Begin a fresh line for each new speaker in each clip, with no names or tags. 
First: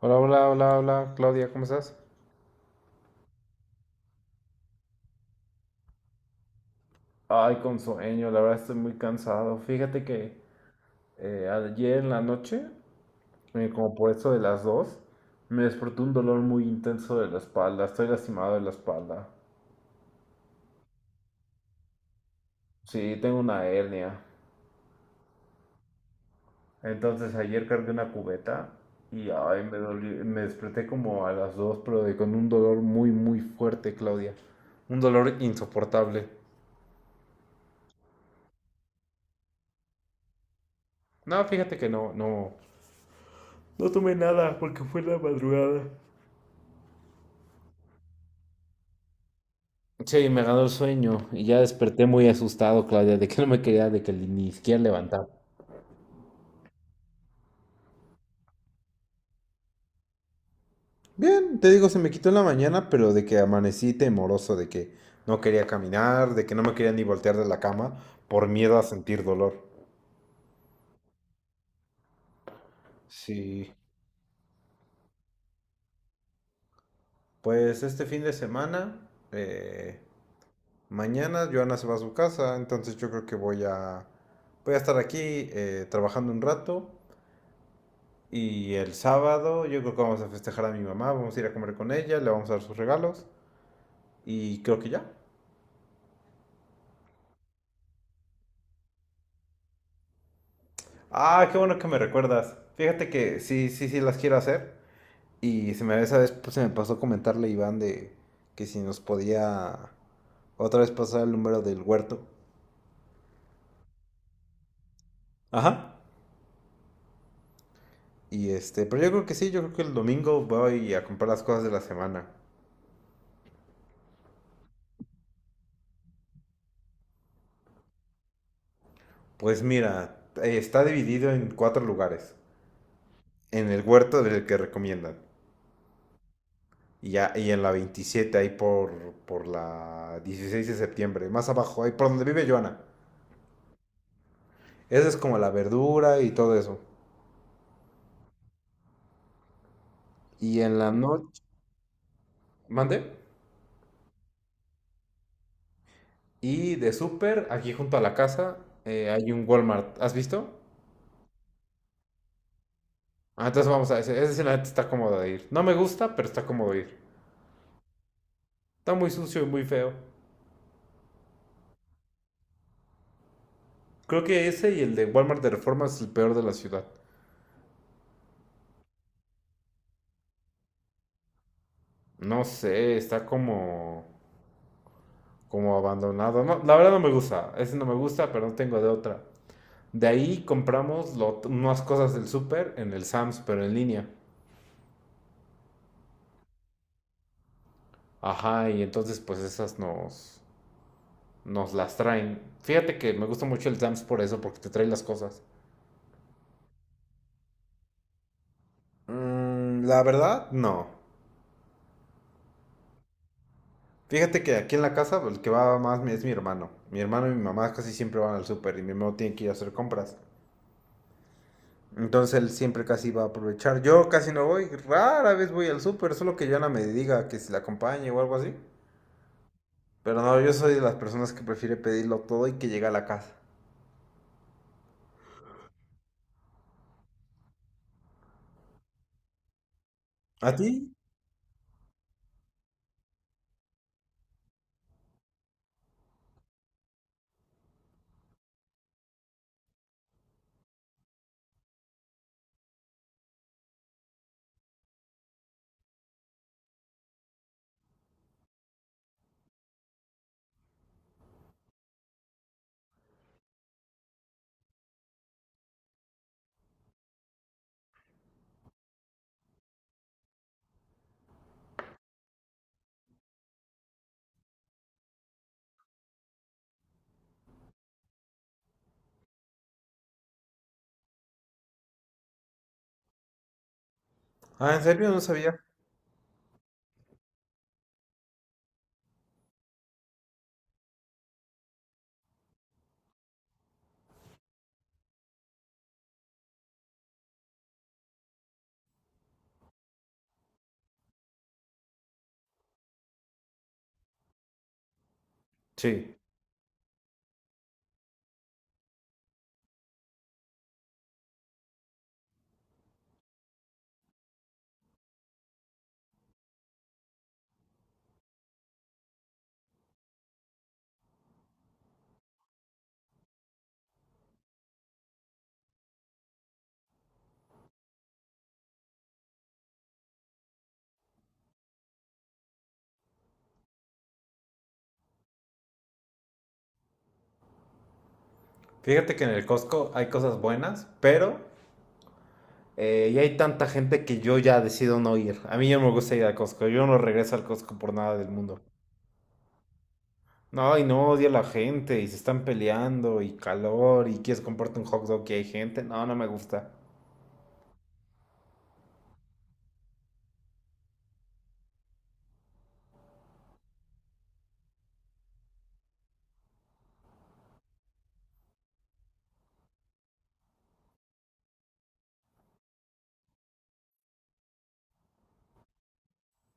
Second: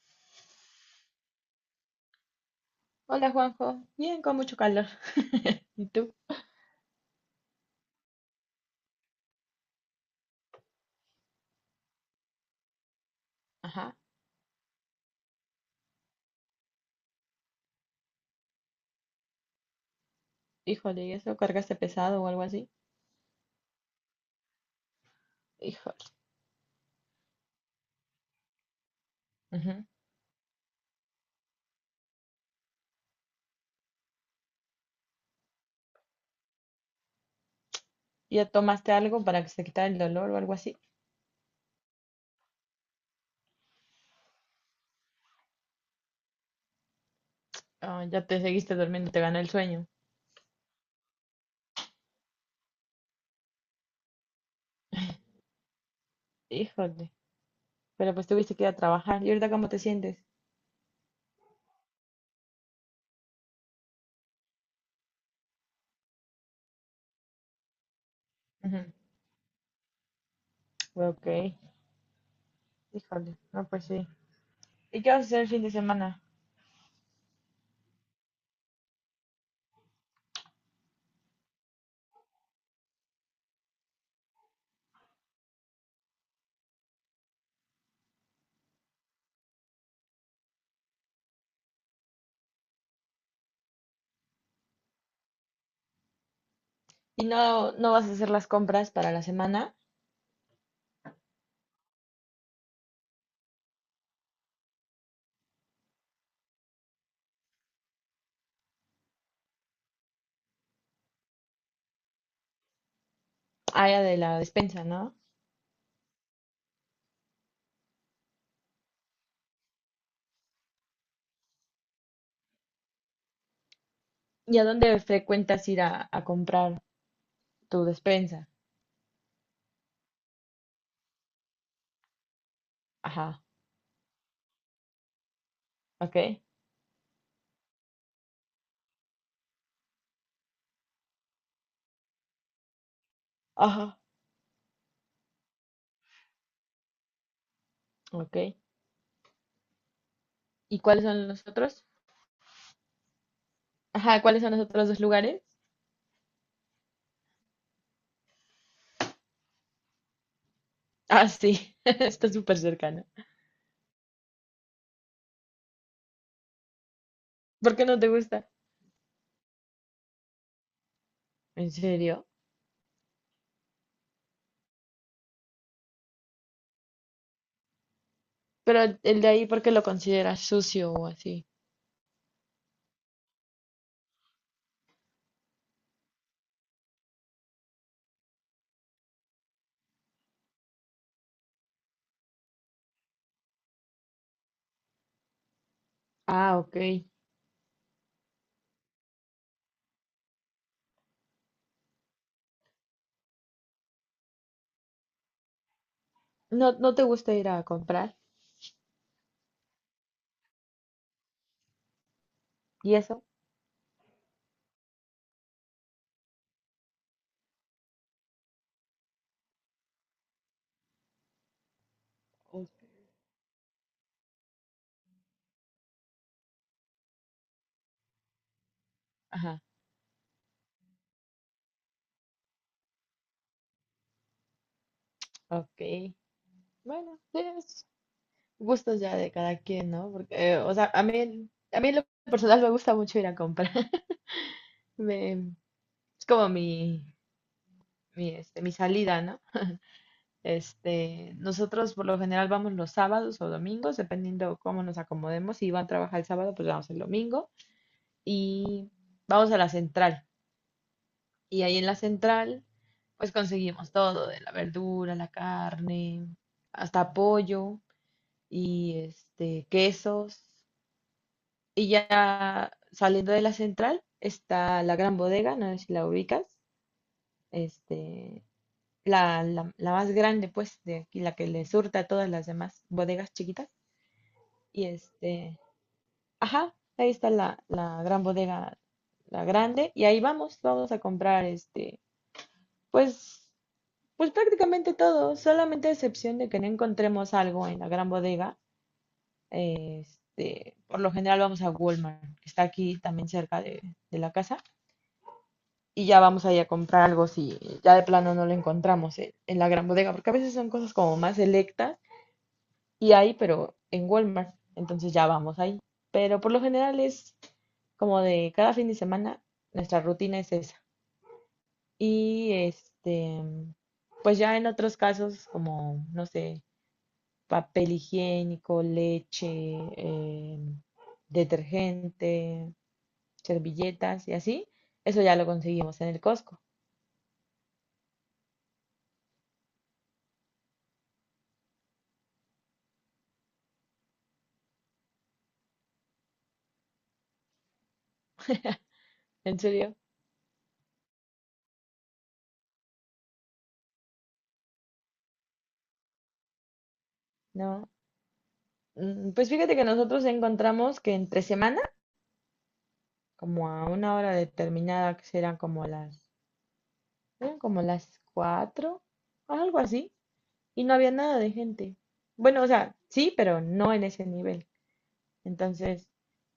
Hola, hola, hola, hola, Claudia, ¿cómo estás?
Hola Juanjo, bien con mucho calor. ¿Y tú?
Ay, con sueño, la verdad estoy muy cansado. Fíjate que ayer en la noche, como
Ajá,
por eso de las 2, me despertó un dolor muy intenso de la espalda. Estoy lastimado de la espalda.
híjole, ¿y eso cargaste pesado o algo así?
Sí, tengo una hernia.
Híjole.
Entonces ayer cargué una cubeta y ay,
Ujú.
me desperté como a las 2, pero con un dolor muy, muy fuerte, Claudia. Un dolor insoportable.
¿Ya tomaste algo para que se quitara el dolor o algo así?
No, fíjate que no, no. No tomé nada porque fue en la madrugada.
Ah, ya te seguiste durmiendo, te ganó el sueño.
Sí, me ganó el sueño y ya desperté muy asustado, Claudia, de que no me quería, de que ni siquiera levantar.
Híjole, pero pues tuviste que ir a trabajar. ¿Y ahorita cómo te sientes?
Bien, te digo, se me quitó en la mañana, pero de que amanecí temoroso, de que no quería caminar, de que no me quería ni voltear de la cama por miedo a
Ujú.
sentir dolor.
Ok, híjole, no
Sí,
pues sí. ¿Y qué vas a hacer el fin de semana?
pues este fin de semana, mañana Joana se va a su casa, entonces yo creo que voy a estar aquí trabajando un rato y el sábado yo creo que vamos a festejar a mi mamá, vamos a ir a comer con ella, le vamos a dar sus regalos y creo que ya.
¿Y no, no vas a hacer las compras para la semana?
Ah, qué bueno que me recuerdas. Fíjate que sí, sí, sí las quiero hacer. Y esa vez pues, se me pasó comentarle a Iván de que si nos podía otra vez pasar el número del huerto.
Allá de la despensa, ¿no?
Ajá. Y este, pero yo creo que sí, yo creo que el domingo voy a comprar las cosas de la semana.
¿Y a dónde frecuentas ir a comprar tu despensa?
Pues mira, está dividido en cuatro lugares.
Ajá,
En el huerto del que recomiendan.
ok.
Y en la 27 ahí por la 16 de septiembre. Más abajo, ahí por donde vive Joana.
Ajá,
Esa es como la verdura y todo eso.
ok.
Y en
¿Y
la
cuáles son
noche,
los otros?
mande.
Ajá, ¿cuáles son los otros dos lugares?
Y de súper, aquí junto a la casa, hay un Walmart. ¿Has visto?
Ah, sí, está súper cercano.
Ah, entonces vamos a ese. Ese sí, la neta está cómodo de ir. No me gusta, pero está cómodo de ir.
¿Por qué no te gusta?
Está muy sucio y muy feo.
¿En serio?
Creo que ese y el de Walmart de Reforma es el peor de la ciudad.
Pero el de ahí, ¿por qué lo consideras sucio o así?
No sé, está como abandonado. No, la verdad no me gusta. Ese no me gusta, pero no tengo de otra. De ahí compramos unas cosas del súper en el Sam's, pero en línea.
Ah, ok.
Ajá, y entonces pues esas nos las traen. Fíjate que me gusta mucho el Sam's por eso, porque te trae las cosas.
¿No, no te gusta ir a comprar?
Mm, la verdad, no.
¿Y eso?
Fíjate que aquí en la casa el que va más es mi hermano. Mi hermano y mi mamá casi siempre van al súper y mi hermano tiene que ir a hacer compras. Entonces él siempre
Ok.
casi va a aprovechar. Yo casi no voy, rara vez voy al súper, solo que Joana me diga que si la acompañe o algo así.
Ajá,
Pero no, yo soy de las personas que prefiere pedirlo todo y que llegue a la casa.
ok. Bueno, sí, es gustos ya de cada quien, ¿no? Porque,
¿A ti?
o sea, a mí, a mí en lo personal me gusta mucho ir a comprar. Me- es como mi salida, ¿no? Este, nosotros por lo general vamos los sábados o domingos, dependiendo cómo nos acomodemos. Si Iván trabaja el sábado, pues vamos el domingo. Y vamos a la central. Y ahí en la central, pues conseguimos todo, de la verdura, la carne, hasta pollo y este, quesos. Y ya saliendo de la central está la gran bodega, no sé si la ubicas, este, la más grande, pues, de aquí, la que le surta a todas las demás bodegas chiquitas.
Ah, ¿en
Y
serio? No sabía.
este, ajá, ahí está la gran bodega, la grande, y ahí vamos, vamos a comprar este, pues, pues prácticamente todo, solamente a excepción de que no encontremos algo en la gran bodega. Este, por lo general vamos a Walmart, que está aquí también cerca de la casa, y
Sí.
ya vamos ahí a comprar algo si ya de plano no lo encontramos en la gran bodega, porque a veces son cosas como más selectas y hay, pero en Walmart. Entonces ya vamos ahí. Pero por lo general es como de cada fin de semana, nuestra rutina es esa. Y este, pues ya en otros casos, como, no sé, papel higiénico, leche, eh, detergente, servilletas y así, eso ya lo conseguimos en el Costco.
Fíjate que en el Costco hay cosas buenas, pero ya hay tanta gente que yo ya decido no ir. A mí ya no me gusta ir al Costco. Yo no regreso al Costco por nada del mundo.
¿En serio?
No, y no odio a la gente, y se están peleando, y calor, y quieres comprarte un hot dog que hay gente. No, no me gusta.
No. Mm, pues fíjate que nosotros encontramos que entre semana, como a una hora determinada, que serán como las eran como las 4, algo así, y no había nada de gente. Bueno, o sea, sí, pero no en ese nivel. Entonces,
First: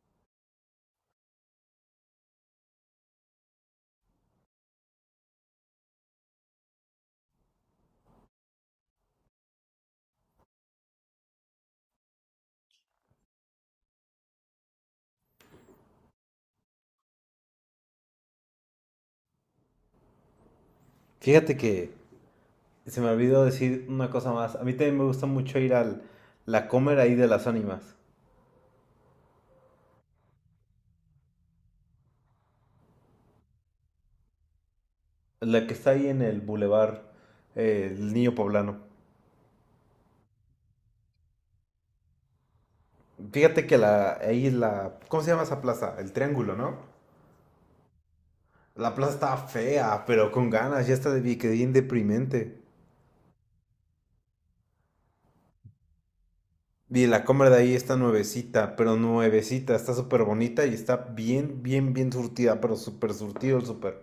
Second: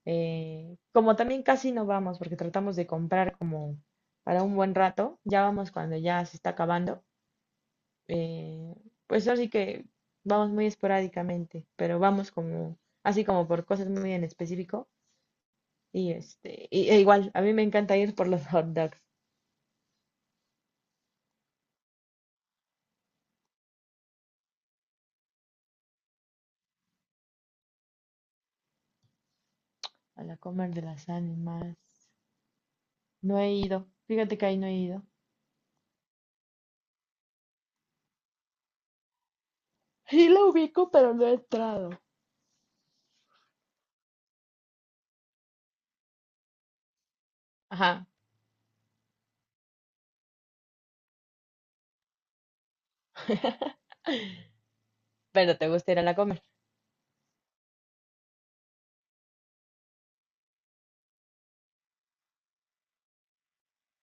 como también casi no vamos, porque tratamos de comprar como para un buen rato, ya vamos cuando ya se está acabando, eh, pues así que vamos muy esporádicamente, pero vamos como, así como por cosas muy en específico. Y este, y, e igual, a mí me encanta ir por los hot dogs,
Fíjate que se me olvidó decir una cosa más. A mí también me gusta mucho ir al La Comer ahí de las Ánimas,
a la Comer de las Ánimas. No he ido. Fíjate que ahí no he ido.
la que está ahí en el Boulevard El Niño Poblano.
Sí la ubico, pero no he entrado.
Fíjate que la, ahí la... ¿Cómo se llama esa plaza? El Triángulo, ¿no?
Ajá,
La plaza está fea, pero con ganas, ya está de que bien deprimente.
pero te gusta ir a la Comer.
Y la compra de ahí está nuevecita, pero nuevecita, está súper bonita y está bien, bien, bien surtida, pero súper surtido el súper.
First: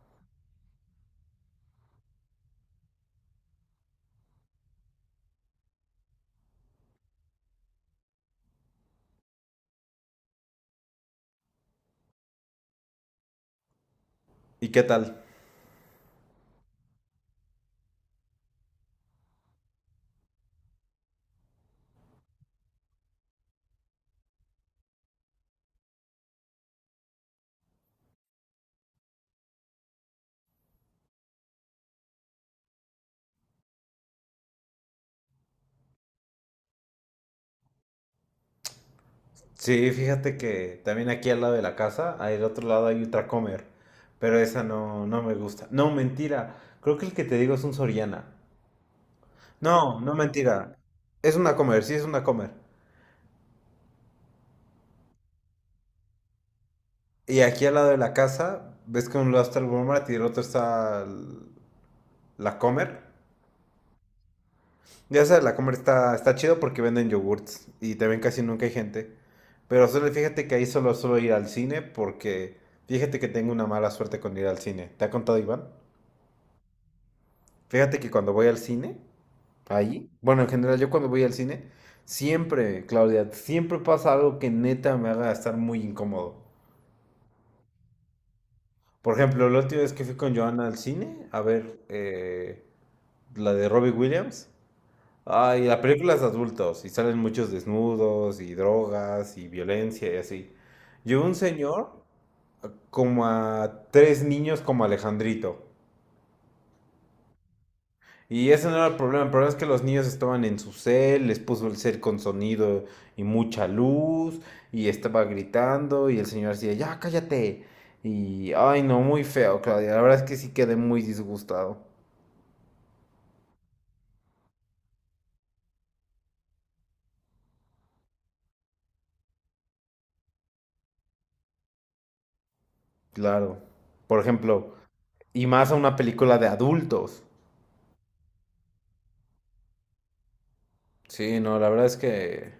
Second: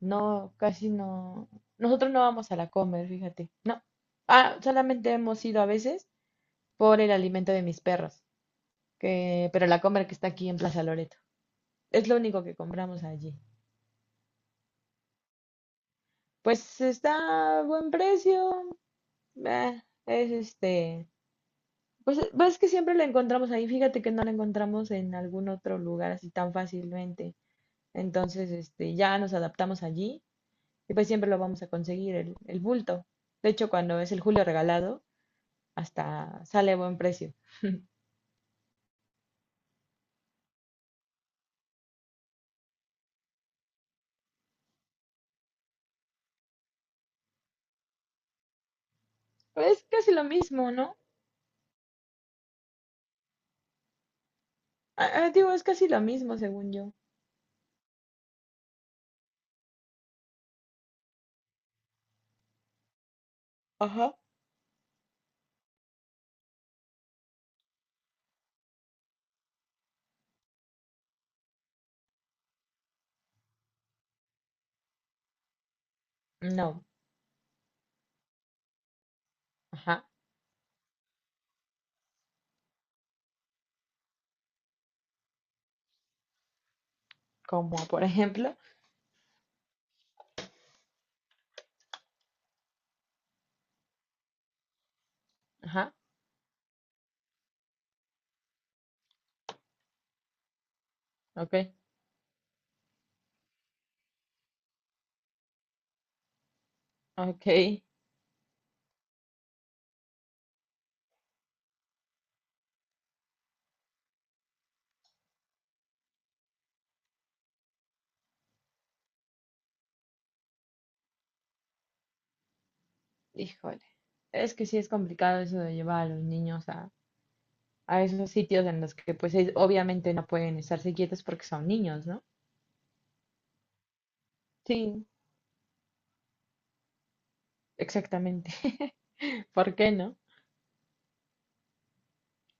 No, casi no. Nosotros no vamos a la Comer, fíjate. No. Ah, solamente hemos ido a veces por el alimento de mis perros, que, pero la Comer que está aquí en Plaza Loreto. Es lo único que compramos allí.
¿Y qué tal?
Pues está a buen precio. Es este. Pues pues es que siempre lo encontramos ahí. Fíjate que no lo encontramos en algún otro lugar así tan fácilmente. Entonces, este, ya nos adaptamos allí y pues siempre lo vamos a conseguir, el bulto. De hecho, cuando es el julio regalado, hasta sale a buen precio.
Sí, fíjate que también aquí al lado de la casa, al otro lado hay otra comer, pero esa no, no me gusta. No, mentira, creo que el que te digo es un Soriana.
Pero es
No,
casi
no
lo mismo,
mentira,
¿no?
es una comer, sí es una comer.
Ah, ah, digo, es casi lo mismo, según yo.
Y aquí al lado de la casa, ves que un lado está el Walmart y del otro está la Comer.
Ajá.
Ya sabes, la Comer está chido porque venden yogurts y te ven casi nunca hay gente. Pero solo fíjate que ahí solo suelo ir al cine porque fíjate que tengo una mala suerte con ir al cine. ¿Te ha contado Iván?
No,
Fíjate que cuando voy al cine,
ajá.
ahí, bueno, en general yo cuando voy al cine, siempre, Claudia, siempre pasa algo que neta me haga estar muy incómodo.
Como por ejemplo,
Por ejemplo, la última vez que fui con Joana al cine, a ver, la de Robbie Williams. Ay, la
ajá,
película es de adultos y salen muchos desnudos y drogas y violencia y así. Llevó un
ok,
señor como a tres niños como Alejandrito.
ok.
Y ese no era el problema es que los niños estaban en su cel, les puso el cel con sonido y mucha luz y estaba gritando y el señor decía, ya cállate. Y, ay, no, muy feo, Claudia. La verdad es que sí quedé muy disgustado.
Híjole. Es que sí es complicado eso de llevar a los niños a esos sitios en los que pues ellos obviamente no pueden estarse quietos porque son niños, ¿no?
Claro. Por ejemplo,
Sí,
y más a una película de adultos.
exactamente. ¿Por qué no?
Sí, no, la verdad es que...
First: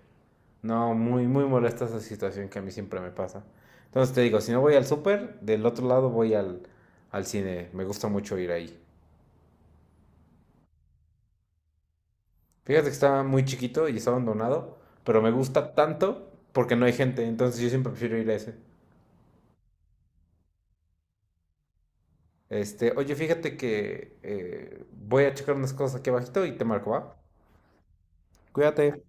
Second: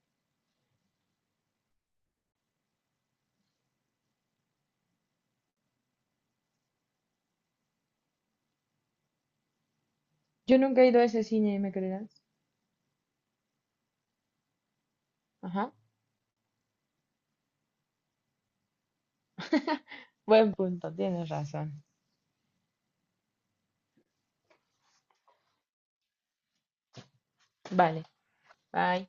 No, muy, muy molesta esa situación que a mí siempre me pasa. Entonces te digo, si no voy al súper, del otro lado voy al cine. Me gusta mucho ir ahí.
Yo nunca he ido a ese cine, ¿me creerás?
Fíjate que está muy chiquito y está abandonado, pero me
Ajá.
gusta tanto porque no hay gente, entonces yo siempre prefiero ir a ese.
Buen punto, tienes razón.
Este, oye, fíjate que voy a checar unas cosas aquí abajito y te marco, ¿va?
Vale,
Cuídate.
bye.